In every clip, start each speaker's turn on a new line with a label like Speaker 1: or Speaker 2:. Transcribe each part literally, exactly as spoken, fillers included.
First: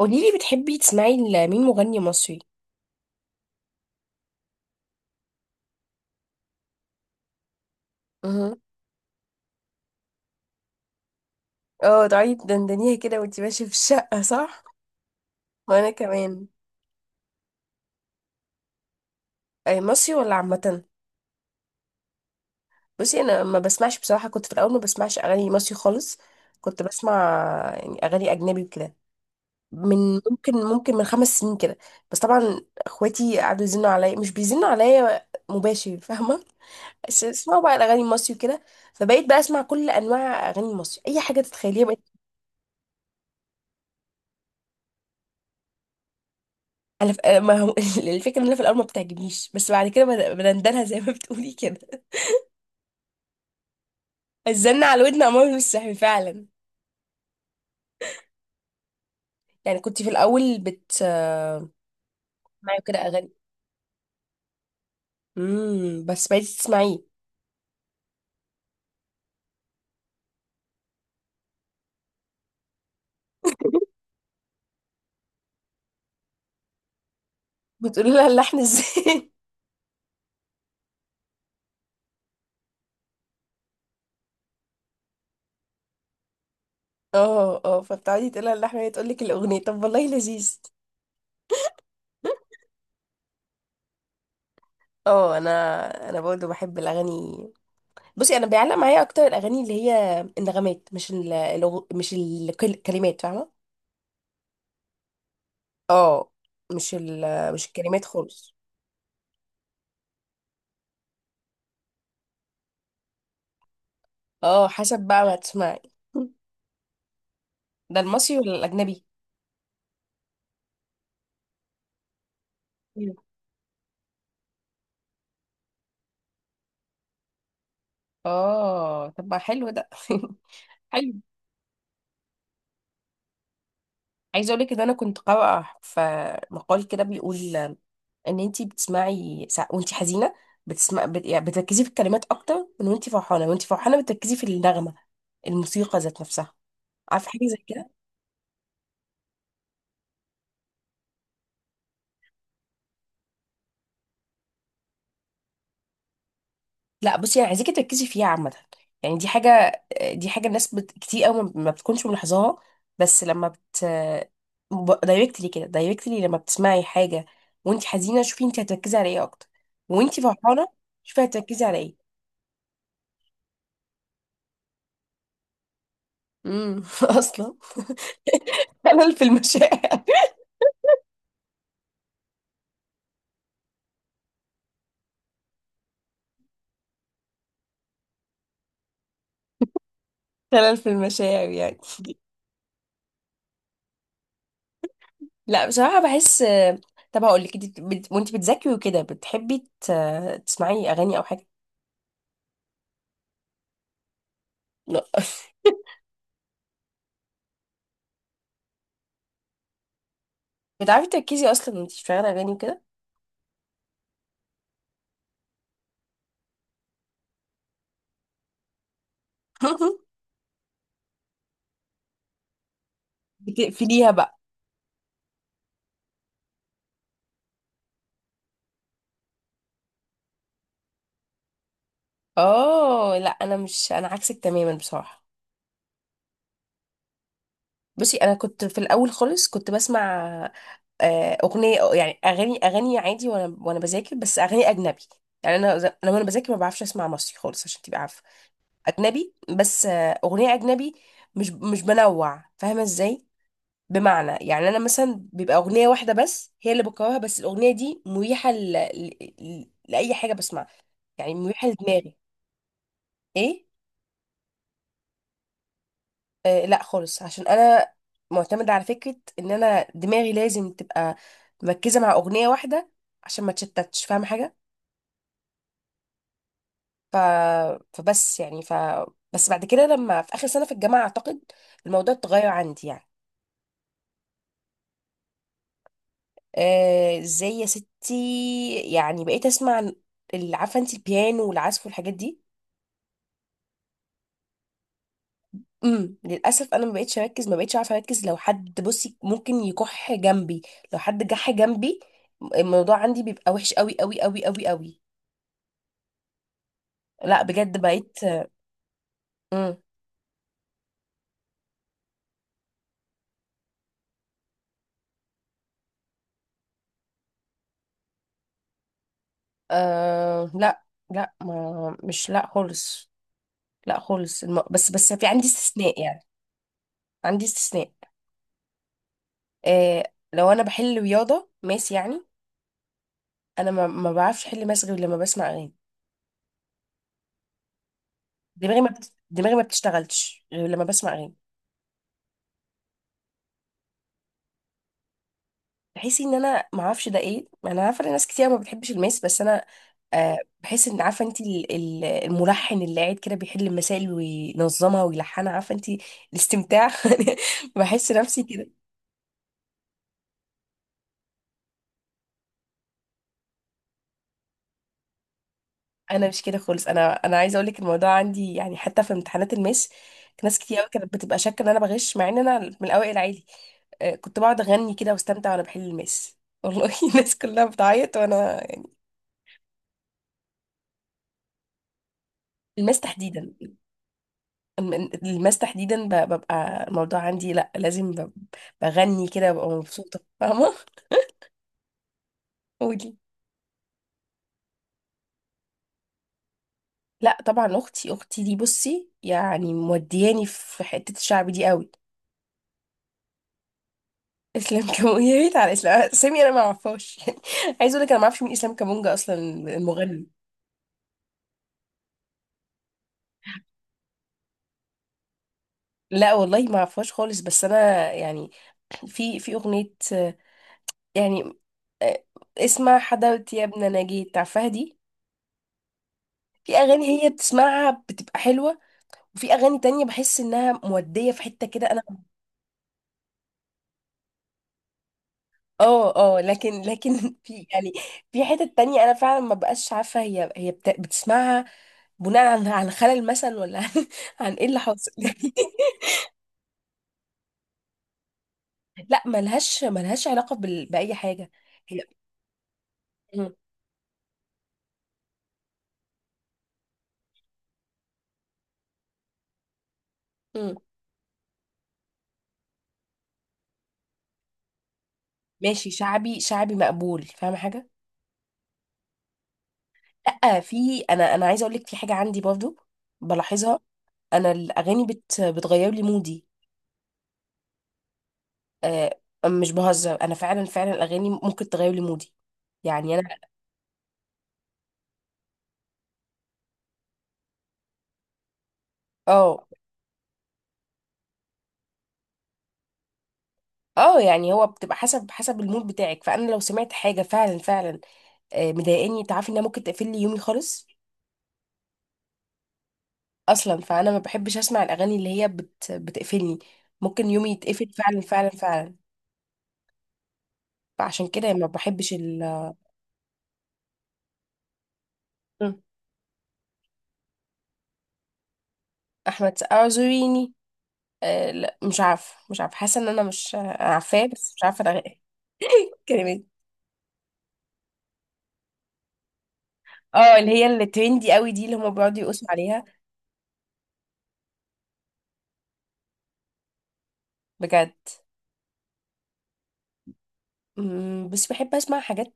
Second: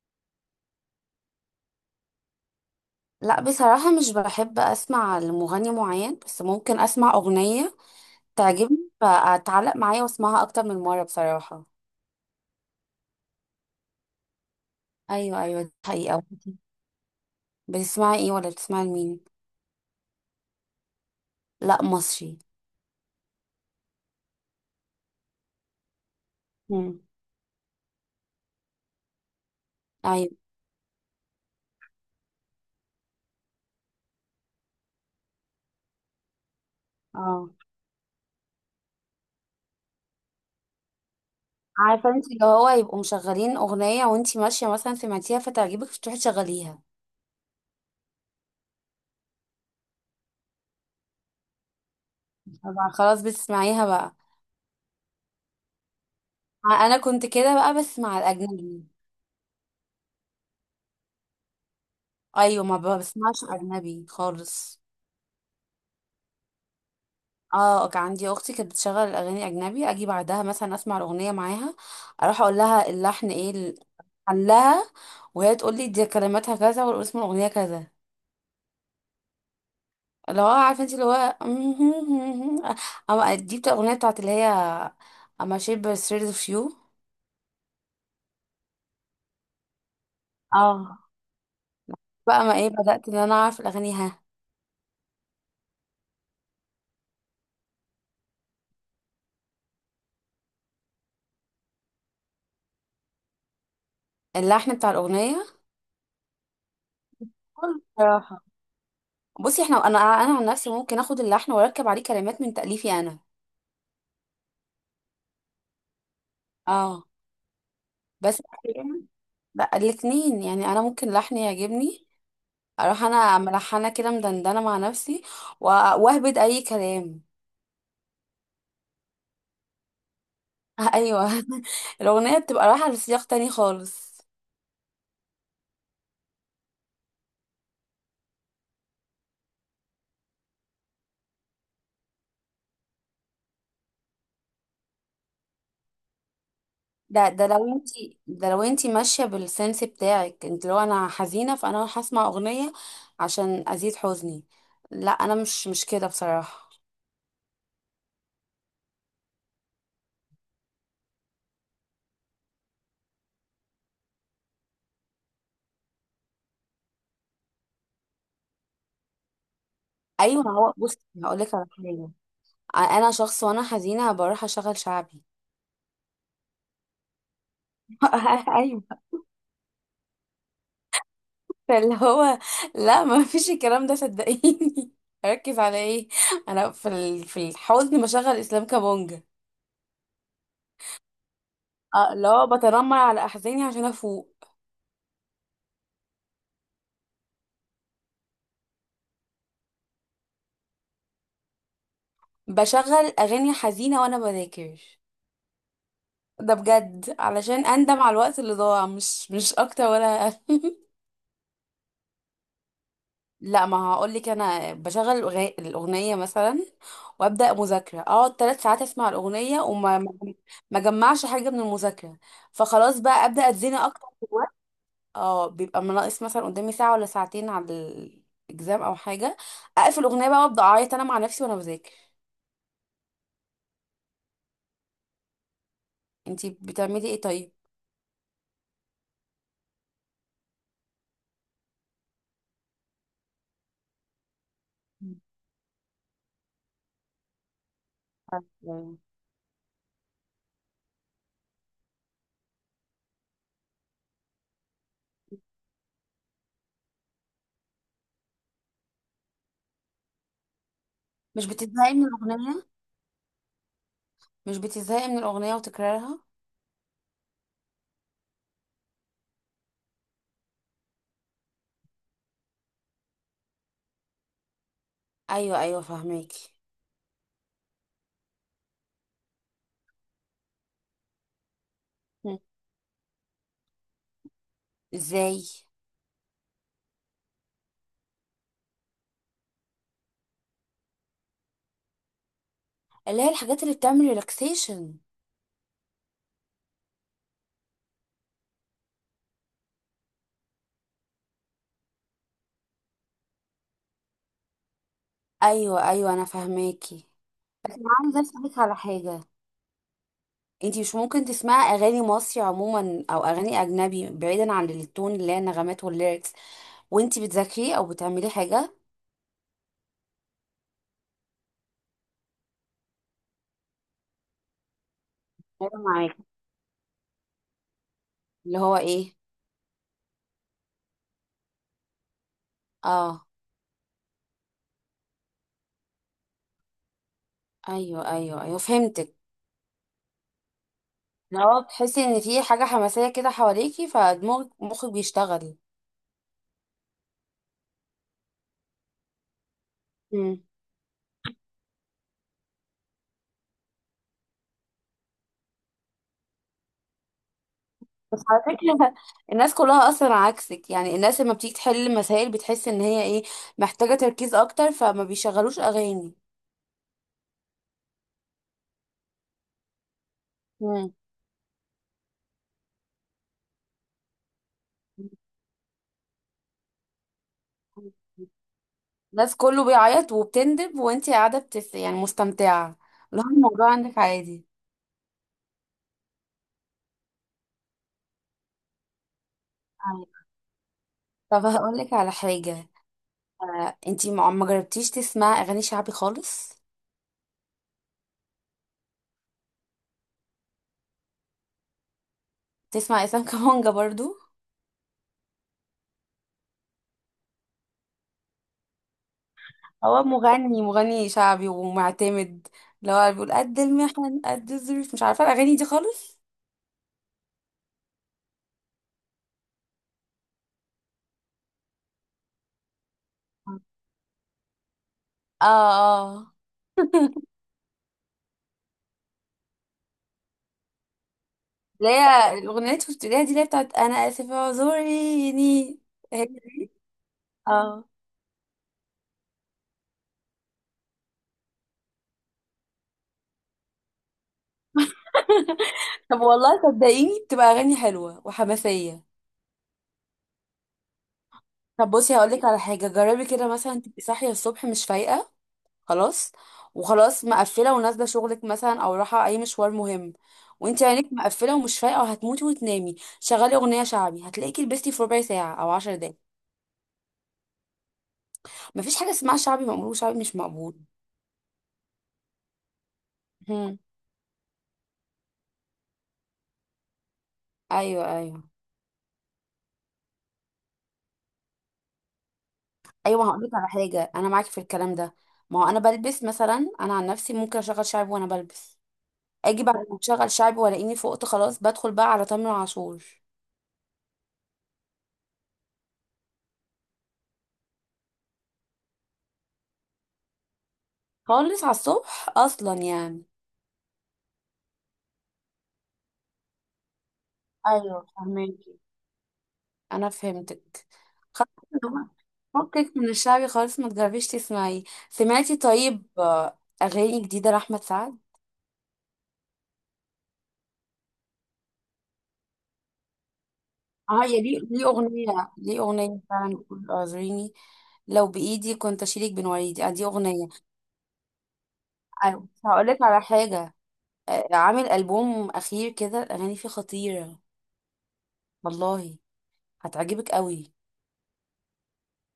Speaker 1: قوليلي بتحبي تسمعي لمين مغني مصري
Speaker 2: لا، بصراحة مش بحب أسمع لمغني معين، بس ممكن أسمع أغنية
Speaker 1: مهم.
Speaker 2: تعجبني فأتعلق معايا وأسمعها أكتر من مرة بصراحة.
Speaker 1: اه، تقعدي تدندنيها كده وانتي ماشية في الشقة صح؟
Speaker 2: أيوة، أيوة، دي
Speaker 1: وانا
Speaker 2: حقيقة.
Speaker 1: كمان.
Speaker 2: بتسمعي إيه ولا بتسمعي لمين؟
Speaker 1: اي مصري ولا عامة؟
Speaker 2: لا، مصري.
Speaker 1: بصي، انا ما بسمعش بصراحة. كنت في الاول ما بسمعش اغاني مصري خالص، كنت
Speaker 2: مم.
Speaker 1: بسمع يعني اغاني اجنبي وكده. من
Speaker 2: أيوة.
Speaker 1: ممكن ممكن من خمس سنين كده. بس طبعا اخواتي قعدوا يزنوا عليا، مش بيزنوا عليا مباشر فاهمة، بس
Speaker 2: اه.
Speaker 1: اسمعوا بقى الاغاني المصري وكده. فبقيت بقى اسمع كل انواع اغاني مصري، اي حاجة تتخيليها.
Speaker 2: عارفة انت، اللي هو يبقوا مشغلين أغنية وانت ماشية مثلا سمعتيها فتعجبك فتروحي تشغليها.
Speaker 1: انا ف... ما هو الفكره ان انا في الاول ما بتعجبنيش، بس بعد كده بد- بندلها زي ما بتقولي كده.
Speaker 2: طبعا، خلاص بتسمعيها بقى.
Speaker 1: الزن على ودن عمر مش صحي فعلا.
Speaker 2: أنا كنت كده بقى بس مع الأجنبي.
Speaker 1: يعني كنت في الاول بت آه،
Speaker 2: أيوة، ما
Speaker 1: معي كده اغاني.
Speaker 2: بسمعش أجنبي خالص.
Speaker 1: امم بس بقيتي تسمعيه.
Speaker 2: اه، كان عندي اختي كانت بتشغل الاغاني اجنبي، اجي بعدها مثلا اسمع الاغنيه معاها. اروح اقول لها اللحن ايه، ال- حلها. وهي تقول لي دي كلماتها كذا والاسم الاغنيه كذا.
Speaker 1: بتقولي لها اللحن ازاي؟
Speaker 2: اللي هو عارفه انت، اللي هو اما دي بتاع الاغنيه بتاعت اللي هي، اما شيب ستريت اوف يو.
Speaker 1: اه اه فبتقعدي تقولي لها اللحن وهي تقول لك الاغنيه، طب والله لذيذ.
Speaker 2: اه، بقى ما ايه بدات ان انا اعرف الاغاني، ها.
Speaker 1: اه، انا انا برضه بحب الاغاني. بصي انا بيعلق معايا اكتر الاغاني اللي هي النغمات، مش ال... الأغ- مش الكلمات فاهمه.
Speaker 2: اللحن بتاع الاغنيه.
Speaker 1: اه، مش ال... مش
Speaker 2: كل
Speaker 1: الكلمات
Speaker 2: بصراحة.
Speaker 1: خالص.
Speaker 2: بصي احنا، انا انا عن نفسي ممكن اخد اللحن واركب عليه كلمات من تاليفي انا.
Speaker 1: اه حسب بقى ما تسمعي،
Speaker 2: اه،
Speaker 1: ده المصري
Speaker 2: بس.
Speaker 1: ولا الاجنبي.
Speaker 2: لا، الاثنين يعني انا ممكن لحن يعجبني. اروح
Speaker 1: مم.
Speaker 2: انا ملحنه كده مدندنه مع نفسي. و- واهبد اي كلام.
Speaker 1: اه طب ما حلو ده. حلو.
Speaker 2: ايوه. الاغنيه بتبقى رايحه لسياق تاني خالص.
Speaker 1: عايزه اقول لك ان انا كنت قارئه في مقال كده بيقول ان انتي بتسمعي سا... وانتي حزينه بتسمع بت... يعني بتركزي في الكلمات اكتر من وانتي فرحانه، وانتي فرحانه بتركزي في النغمه، الموسيقى ذات نفسها.
Speaker 2: ده
Speaker 1: عارفه
Speaker 2: ده
Speaker 1: حاجه زي
Speaker 2: لو
Speaker 1: كده؟
Speaker 2: انتي ده لو انتي ماشيه بالسنس بتاعك انت، لو انا حزينه فانا هروح اسمع اغنيه عشان ازيد حزني. لا، انا مش مش كده بصراحه.
Speaker 1: لا بصي، يعني عايزاكي تركزي فيها عامة. يعني دي حاجة دي حاجة الناس بت... كتير قوي ما ما بتكونش ملاحظاها. بس لما بت دايركتلي كده، دايركتلي لما بتسمعي حاجة وانت حزينة، شوفي انت هتركزي على ايه اكتر، وانت
Speaker 2: ايوه، ما
Speaker 1: فرحانة
Speaker 2: هو بصي،
Speaker 1: شوفي
Speaker 2: هقول لك
Speaker 1: هتركزي
Speaker 2: على
Speaker 1: على ايه.
Speaker 2: حاجه. انا شخص، وانا حزينه بروح اشغل شعبي.
Speaker 1: امم اصلا
Speaker 2: ايوه.
Speaker 1: خلل في المشاعر.
Speaker 2: فاللي هو، لا، ما فيش الكلام ده صدقيني. اركز على ايه؟ انا في ال- في الحزن بشغل اسلام كابونجا.
Speaker 1: خلل في المشاعر يعني.
Speaker 2: اه لا، بتنمر على احزاني عشان افوق.
Speaker 1: لا بصراحة بحس. طب هقول لك، انت بت... وانت بتذاكري وكده بتحبي ت... تسمعي اغاني او حاجة؟
Speaker 2: بشغل اغاني حزينه وانا بذاكر.
Speaker 1: لا.
Speaker 2: ده بجد علشان اندم على الوقت اللي ضاع، مش مش اكتر ولا أقل.
Speaker 1: بتعرفي تركزي اصلا وانت بتشغلي اغاني وكده؟
Speaker 2: لا، ما هقول لك، انا بشغل الأغ- الاغنيه مثلا وابدا مذاكره، اقعد ثلاث ساعات اسمع الاغنيه وما ما ما اجمعش حاجه من المذاكره. فخلاص بقى ابدا اتزنق اكتر.
Speaker 1: بتقفليها بقى.
Speaker 2: اه، بيبقى ناقص مثلا قدامي ساعة ولا ساعتين على الاكزام او حاجة. اقفل اغنية بقى، وابدا اعيط انا مع نفسي وانا بذاكر.
Speaker 1: اه لا انا مش، انا عكسك تماما بصراحه.
Speaker 2: انتي بتعملي ايه طيب؟
Speaker 1: بصي انا كنت في الاول خالص كنت بسمع آه، اغنيه، يعني اغاني اغاني عادي وانا وانا بذاكر، بس اغاني اجنبي. يعني انا ز- انا وانا بذاكر ما بعرفش اسمع مصري خالص عشان تبقى عارفه.
Speaker 2: يعني
Speaker 1: اجنبي بس، آه، اغنيه اجنبي، مش مش بنوع فاهمه ازاي. بمعنى يعني انا مثلا بيبقى اغنيه واحده بس هي اللي بكرهها، بس الاغنيه دي مريحه ل... ل... ل- لاي حاجه بسمعها، يعني
Speaker 2: مش
Speaker 1: مريحه
Speaker 2: بتزهقي من
Speaker 1: لدماغي.
Speaker 2: الاغنية
Speaker 1: ايه؟
Speaker 2: مش بتزهقي من الاغنية وتكرارها؟
Speaker 1: آه لا خالص، عشان انا معتمده على فكره ان انا دماغي لازم تبقى مركزه مع اغنيه واحده عشان ما تشتتش فاهم حاجه.
Speaker 2: ايوه، ايوه، فاهماكي.
Speaker 1: ف... فبس يعني ف بس بعد كده لما في اخر سنه في الجامعه اعتقد الموضوع
Speaker 2: مم.
Speaker 1: اتغير عندي يعني.
Speaker 2: ازاي؟
Speaker 1: آه، ازاي يا ستي؟ يعني بقيت اسمع ال- عارفه انت البيانو والعزف والحاجات دي.
Speaker 2: اللي هي الحاجات اللي بتعمل ريلاكسيشن.
Speaker 1: امم، للاسف انا ما بقتش اركز، ما بقتش عارفه اركز. لو حد بصي ممكن يكح جنبي، لو حد جح جنبي الموضوع عندي بيبقى وحش قوي قوي قوي قوي قوي.
Speaker 2: ايوه، ايوه، انا فاهماكي.
Speaker 1: لا
Speaker 2: أنا
Speaker 1: بجد
Speaker 2: عايزه
Speaker 1: بقيت.
Speaker 2: اسالك على حاجه.
Speaker 1: مم.
Speaker 2: انتي مش ممكن تسمعي اغاني مصري عموما او اغاني اجنبي بعيدا عن التون، اللي هي النغمات والليركس، وانتي بتذاكري او بتعملي حاجه؟
Speaker 1: آه لا لا ما مش لا خالص لا خالص الم... بس بس في عندي
Speaker 2: أيوة،
Speaker 1: استثناء يعني.
Speaker 2: معاكي.
Speaker 1: عندي استثناء،
Speaker 2: اللي هو ايه؟
Speaker 1: آه، لو انا بحل رياضة ماس يعني.
Speaker 2: اه،
Speaker 1: انا ما, ما بعرفش احل ماس غير لما بسمع اغاني.
Speaker 2: ايوه، ايوه، ايوه،
Speaker 1: دماغي ما بت...
Speaker 2: فهمتك.
Speaker 1: دماغي ما بتشتغلش غير لما بسمع اغاني.
Speaker 2: اللي هو تحسي ان في حاجه حماسيه كده حواليكي فدماغك، مخك بيشتغل.
Speaker 1: بحس ان انا ما اعرفش ده ايه، انا عارفه ان ناس كتير ما بتحبش الماس، بس انا آه
Speaker 2: مم.
Speaker 1: بحس ان عارفه انت ال- ال- الملحن اللي قاعد كده بيحل المسائل وينظمها ويلحنها، عارفه انت الاستمتاع. بحس
Speaker 2: بس
Speaker 1: نفسي
Speaker 2: على
Speaker 1: كده.
Speaker 2: فكره الناس كلها اصلا عكسك، يعني الناس لما بتيجي تحل مسائل بتحس ان هي، ايه، محتاجه تركيز اكتر فما بيشغلوش اغاني.
Speaker 1: انا مش كده خالص، انا انا عايزه اقول لك الموضوع عندي يعني حتى في امتحانات الماس ناس كتير قوي
Speaker 2: مم.
Speaker 1: كانت بتبقى شاكه ان انا بغش، مع ان انا من الاوائل عادي. آه، كنت بقعد اغني كده واستمتع وانا بحل الماس، والله. الناس كلها بتعيط وانا يعني.
Speaker 2: الناس كله بيعيط وبتندب وانتي قاعده بتس، يعني مستمتعه.
Speaker 1: الماس
Speaker 2: اللي هو
Speaker 1: تحديدا،
Speaker 2: الموضوع عندك عادي.
Speaker 1: الم- الماس تحديدا ب- ببقى الموضوع عندي، لا لازم ب- بغني كده ببقى مبسوطة.
Speaker 2: أيوة.
Speaker 1: فاهمة.
Speaker 2: طب هقول لك على حاجه.
Speaker 1: قولي.
Speaker 2: آه، انتي ما ما جربتيش تسمعي اغاني شعبي خالص؟
Speaker 1: لا طبعا، اختي اختي دي بصي يعني مودياني في حتة الشعب دي قوي.
Speaker 2: تسمع اسلام كمانجا برضو؟
Speaker 1: اسلام كامونجا يا ريت، على اسلام سامي انا ما اعرفهاش. يعني عايز اقول لك انا ما اعرفش مين اسلام كامونجا اصلا
Speaker 2: هو
Speaker 1: المغني.
Speaker 2: مغني، مغني شعبي ومعتمد. اللي هو بيقول قد المحن، قد الظروف، مش عارفه الاغاني دي خالص.
Speaker 1: لا والله ما اعرفهاش خالص، بس انا يعني في في اغنية، آه، يعني آه، اسمع حدوتي يا ابن نجيت، عارفاها دي.
Speaker 2: اه، اه،
Speaker 1: في اغاني هي بتسمعها بتبقى حلوة، وفي اغاني تانية بحس انها مودية في حتة كده.
Speaker 2: اللي
Speaker 1: انا
Speaker 2: هي الاغنيه اللي شفت ليها دي اللي هي بتاعت انا اسف اعذريني.
Speaker 1: اه
Speaker 2: هي،
Speaker 1: اه لكن لكن في
Speaker 2: اه.
Speaker 1: يعني في حتة تانية انا فعلا ما بقاش عارفة هي هي بت... بتسمعها بناء عن عن خلل مثلا ولا عن، عن ايه اللي حاصل.
Speaker 2: طب والله صدقيني، بتبقى اغاني حلوه وحماسيه.
Speaker 1: لا ملهاش ملهاش علاقة بال... بأي حاجة.
Speaker 2: طب
Speaker 1: هي.
Speaker 2: بصي، هقول لك على حاجه، جربي كده
Speaker 1: مم.
Speaker 2: مثلا تبقي صاحيه الصبح مش فايقه. خلاص. وخلاص مقفله ونازله شغلك مثلا او رايحه اي مشوار مهم،
Speaker 1: مم.
Speaker 2: وانت عينك مقفله ومش فايقه وهتموتي وتنامي، شغلي اغنيه شعبي هتلاقيكي لبستي في ربع ساعه او
Speaker 1: ماشي،
Speaker 2: عشر دقايق.
Speaker 1: شعبي شعبي مقبول فاهمة حاجة.
Speaker 2: مفيش حاجه اسمها شعبي مقبول وشعبي مش
Speaker 1: لا
Speaker 2: مقبول.
Speaker 1: في، انا انا عايزة اقول لك في حاجة عندي برضو
Speaker 2: هم.
Speaker 1: بلاحظها. انا الاغاني بت... بتغير لي مودي.
Speaker 2: ايوه، ايوه،
Speaker 1: آه، مش بهزر، انا فعلا فعلا الاغاني ممكن تغير لي مودي. يعني انا
Speaker 2: ايوه، هقول لك على حاجه، انا معاكي في الكلام ده. ما هو انا بلبس مثلا، انا عن نفسي ممكن اشغل شعبي وانا بلبس. اجي
Speaker 1: اه.
Speaker 2: بعد ما اشغل شعبي والاقيني فقت، خلاص بدخل بقى على تامر عاشور.
Speaker 1: اه يعني هو بتبقى حسب، حسب المود بتاعك. فانا لو سمعت حاجه فعلا فعلا آه مضايقاني، تعرفي انها ممكن تقفل لي يومي خالص.
Speaker 2: خالص على الصبح اصلا يعني.
Speaker 1: اصلا فانا ما بحبش اسمع الاغاني اللي هي بت بتقفلني، ممكن يومي يتقفل
Speaker 2: ايوه،
Speaker 1: فعلا فعلا
Speaker 2: فهماكي.
Speaker 1: فعلا.
Speaker 2: انا فهمتك.
Speaker 1: فعشان كده ما
Speaker 2: هو-
Speaker 1: بحبش ال.
Speaker 2: فكك من الشعبي خالص، ما تجربيش تسمعيه. سمعتي
Speaker 1: مم.
Speaker 2: طيب آه، اغاني جديده لاحمد سعد؟
Speaker 1: احمد سقا اعذريني. آه لا، مش عارفه، مش عارفه، حاسه ان انا مش
Speaker 2: اه،
Speaker 1: عارفاه،
Speaker 2: يا،
Speaker 1: بس
Speaker 2: ليه
Speaker 1: مش عارفه
Speaker 2: ليه
Speaker 1: الأغ-
Speaker 2: اغنيه، ليه اغنيه
Speaker 1: الكلمات.
Speaker 2: فعلا بتقول اعذريني. لو بايدي كنت اشيلك بين وريدي، آه، دي
Speaker 1: اه،
Speaker 2: اغنيه.
Speaker 1: اللي هي اللي ترندي قوي دي اللي هم بيقعدوا
Speaker 2: آه،
Speaker 1: يقصوا عليها.
Speaker 2: هقول لك على حاجه. آه، عامل البوم اخير كده الاغاني فيه خطيره.
Speaker 1: بجد.
Speaker 2: والله هتعجبك قوي.
Speaker 1: مم، بس بحب اسمع حاجات،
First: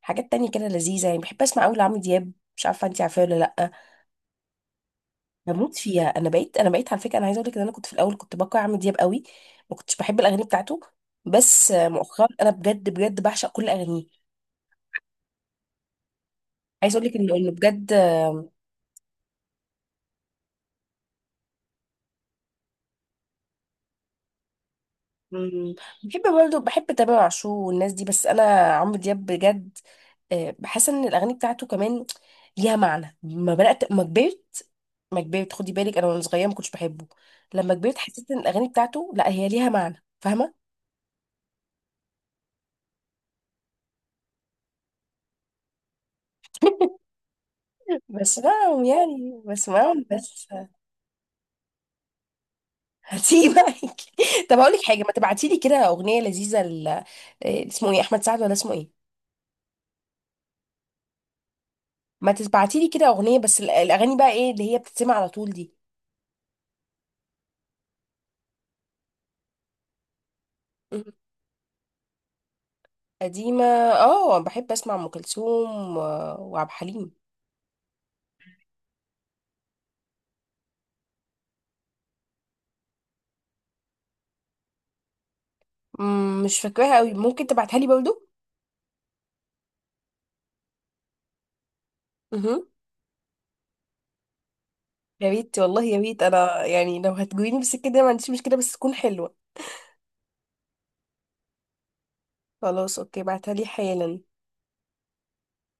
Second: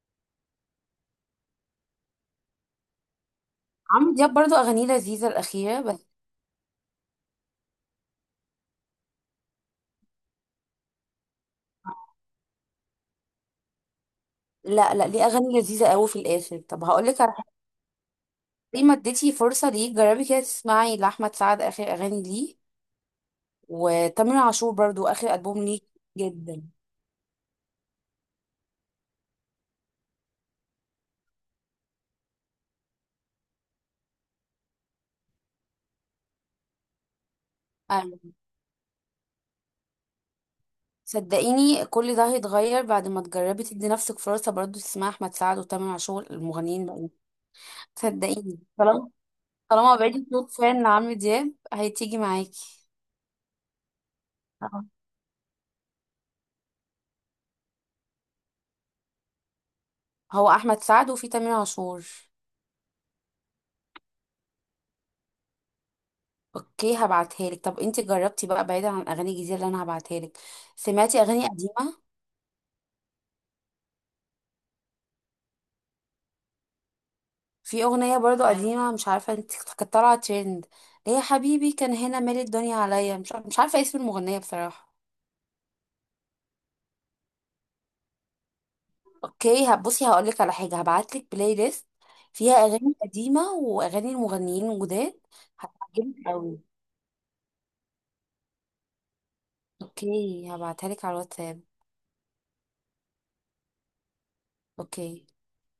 Speaker 1: حاجات تانية كده لذيذة. يعني بحب اسمع قوي لعمرو دياب، مش عارفة انتي عارفاه ولا لأ.
Speaker 2: عمرو دياب برضو اغانيه لذيذه
Speaker 1: بموت
Speaker 2: الاخيره
Speaker 1: فيها
Speaker 2: بس.
Speaker 1: انا. بقيت انا بقيت على فكرة. انا عايزة اقول لك ان انا كنت في الاول كنت بكره عمرو دياب قوي، ما كنتش بحب الاغاني بتاعته، بس مؤخرا انا بجد بجد بعشق كل اغانيه.
Speaker 2: لا، لا، ليه اغاني لذيذه قوي في الاخر. طب
Speaker 1: عايزة
Speaker 2: هقول
Speaker 1: اقول لك
Speaker 2: لك على
Speaker 1: انه
Speaker 2: حاجه.
Speaker 1: انه بجد.
Speaker 2: ليه ما اديتي فرصه؟ ليه جربي كده تسمعي لاحمد سعد اخر اغاني ليه؟ وتامر عاشور برضو اخر البوم
Speaker 1: مم،
Speaker 2: ليه.
Speaker 1: بحب برضه
Speaker 2: جدا.
Speaker 1: بحب تامر عاشور والناس دي، بس انا عمرو دياب بجد، آه، بحس ان الاغاني بتاعته كمان ليها معنى. ما بدأت ما كبرت، ما كبرت خدي بالك، انا وانا صغيره ما كنتش بحبه، لما كبرت حسيت
Speaker 2: ايوه،
Speaker 1: ان الاغاني بتاعته لا، هي ليها معنى فاهمه.
Speaker 2: صدقيني كل ده هيتغير بعد ما تجربي تدي نفسك فرصه، برضو تسمعي احمد سعد وتامر عاشور المغنيين بقى. صدقيني،
Speaker 1: بسمعهم
Speaker 2: طالما
Speaker 1: يعني،
Speaker 2: طالما
Speaker 1: بسمعهم
Speaker 2: بقيتي
Speaker 1: بس.
Speaker 2: صوت فان لعمرو دياب هتيجي معاكي.
Speaker 1: هسيبك. طب هقول لك
Speaker 2: آه.
Speaker 1: حاجه، ما تبعتي لي كده اغنيه لذيذه ل... إيه اسمه ايه احمد سعد ولا اسمه ايه؟
Speaker 2: هو احمد سعد وفي تامر عاشور.
Speaker 1: ما تبعتي لي كده اغنيه، بس ال- الاغاني بقى ايه اللي هي بتتسمع على طول دي.
Speaker 2: اوكي، هبعتها لك. طب انت جربتي بقى، بعيدا عن الاغاني الجديده اللي انا هبعتها لك،
Speaker 1: مم.
Speaker 2: سمعتي اغاني قديمه؟
Speaker 1: قديمه. اه بحب اسمع ام كلثوم و- وعبد الحليم.
Speaker 2: في اغنيه برضو قديمه، مش عارفه انت كانت طالعه ترند، ليه يا حبيبي كان هنا مال الدنيا عليا، مش عارفه مش عارفه اسم المغنيه بصراحه.
Speaker 1: مم، مش فاكراها قوي، ممكن تبعتها لي برضو.
Speaker 2: اوكي، هبصي، هقولك على حاجه، هبعتلك بلاي ليست فيها
Speaker 1: مهم.
Speaker 2: اغاني قديمه واغاني المغنيين الجداد.
Speaker 1: يا ريت والله يا
Speaker 2: هتعجبك
Speaker 1: ريت، انا
Speaker 2: قوي.
Speaker 1: يعني لو هتجويني بالسكه دي أنا ما عنديش مشكله بس تكون حلوه.
Speaker 2: اوكي، هبعتها لك على الواتساب.
Speaker 1: خلاص اوكي، بعتها لي حالا.
Speaker 2: اوكي.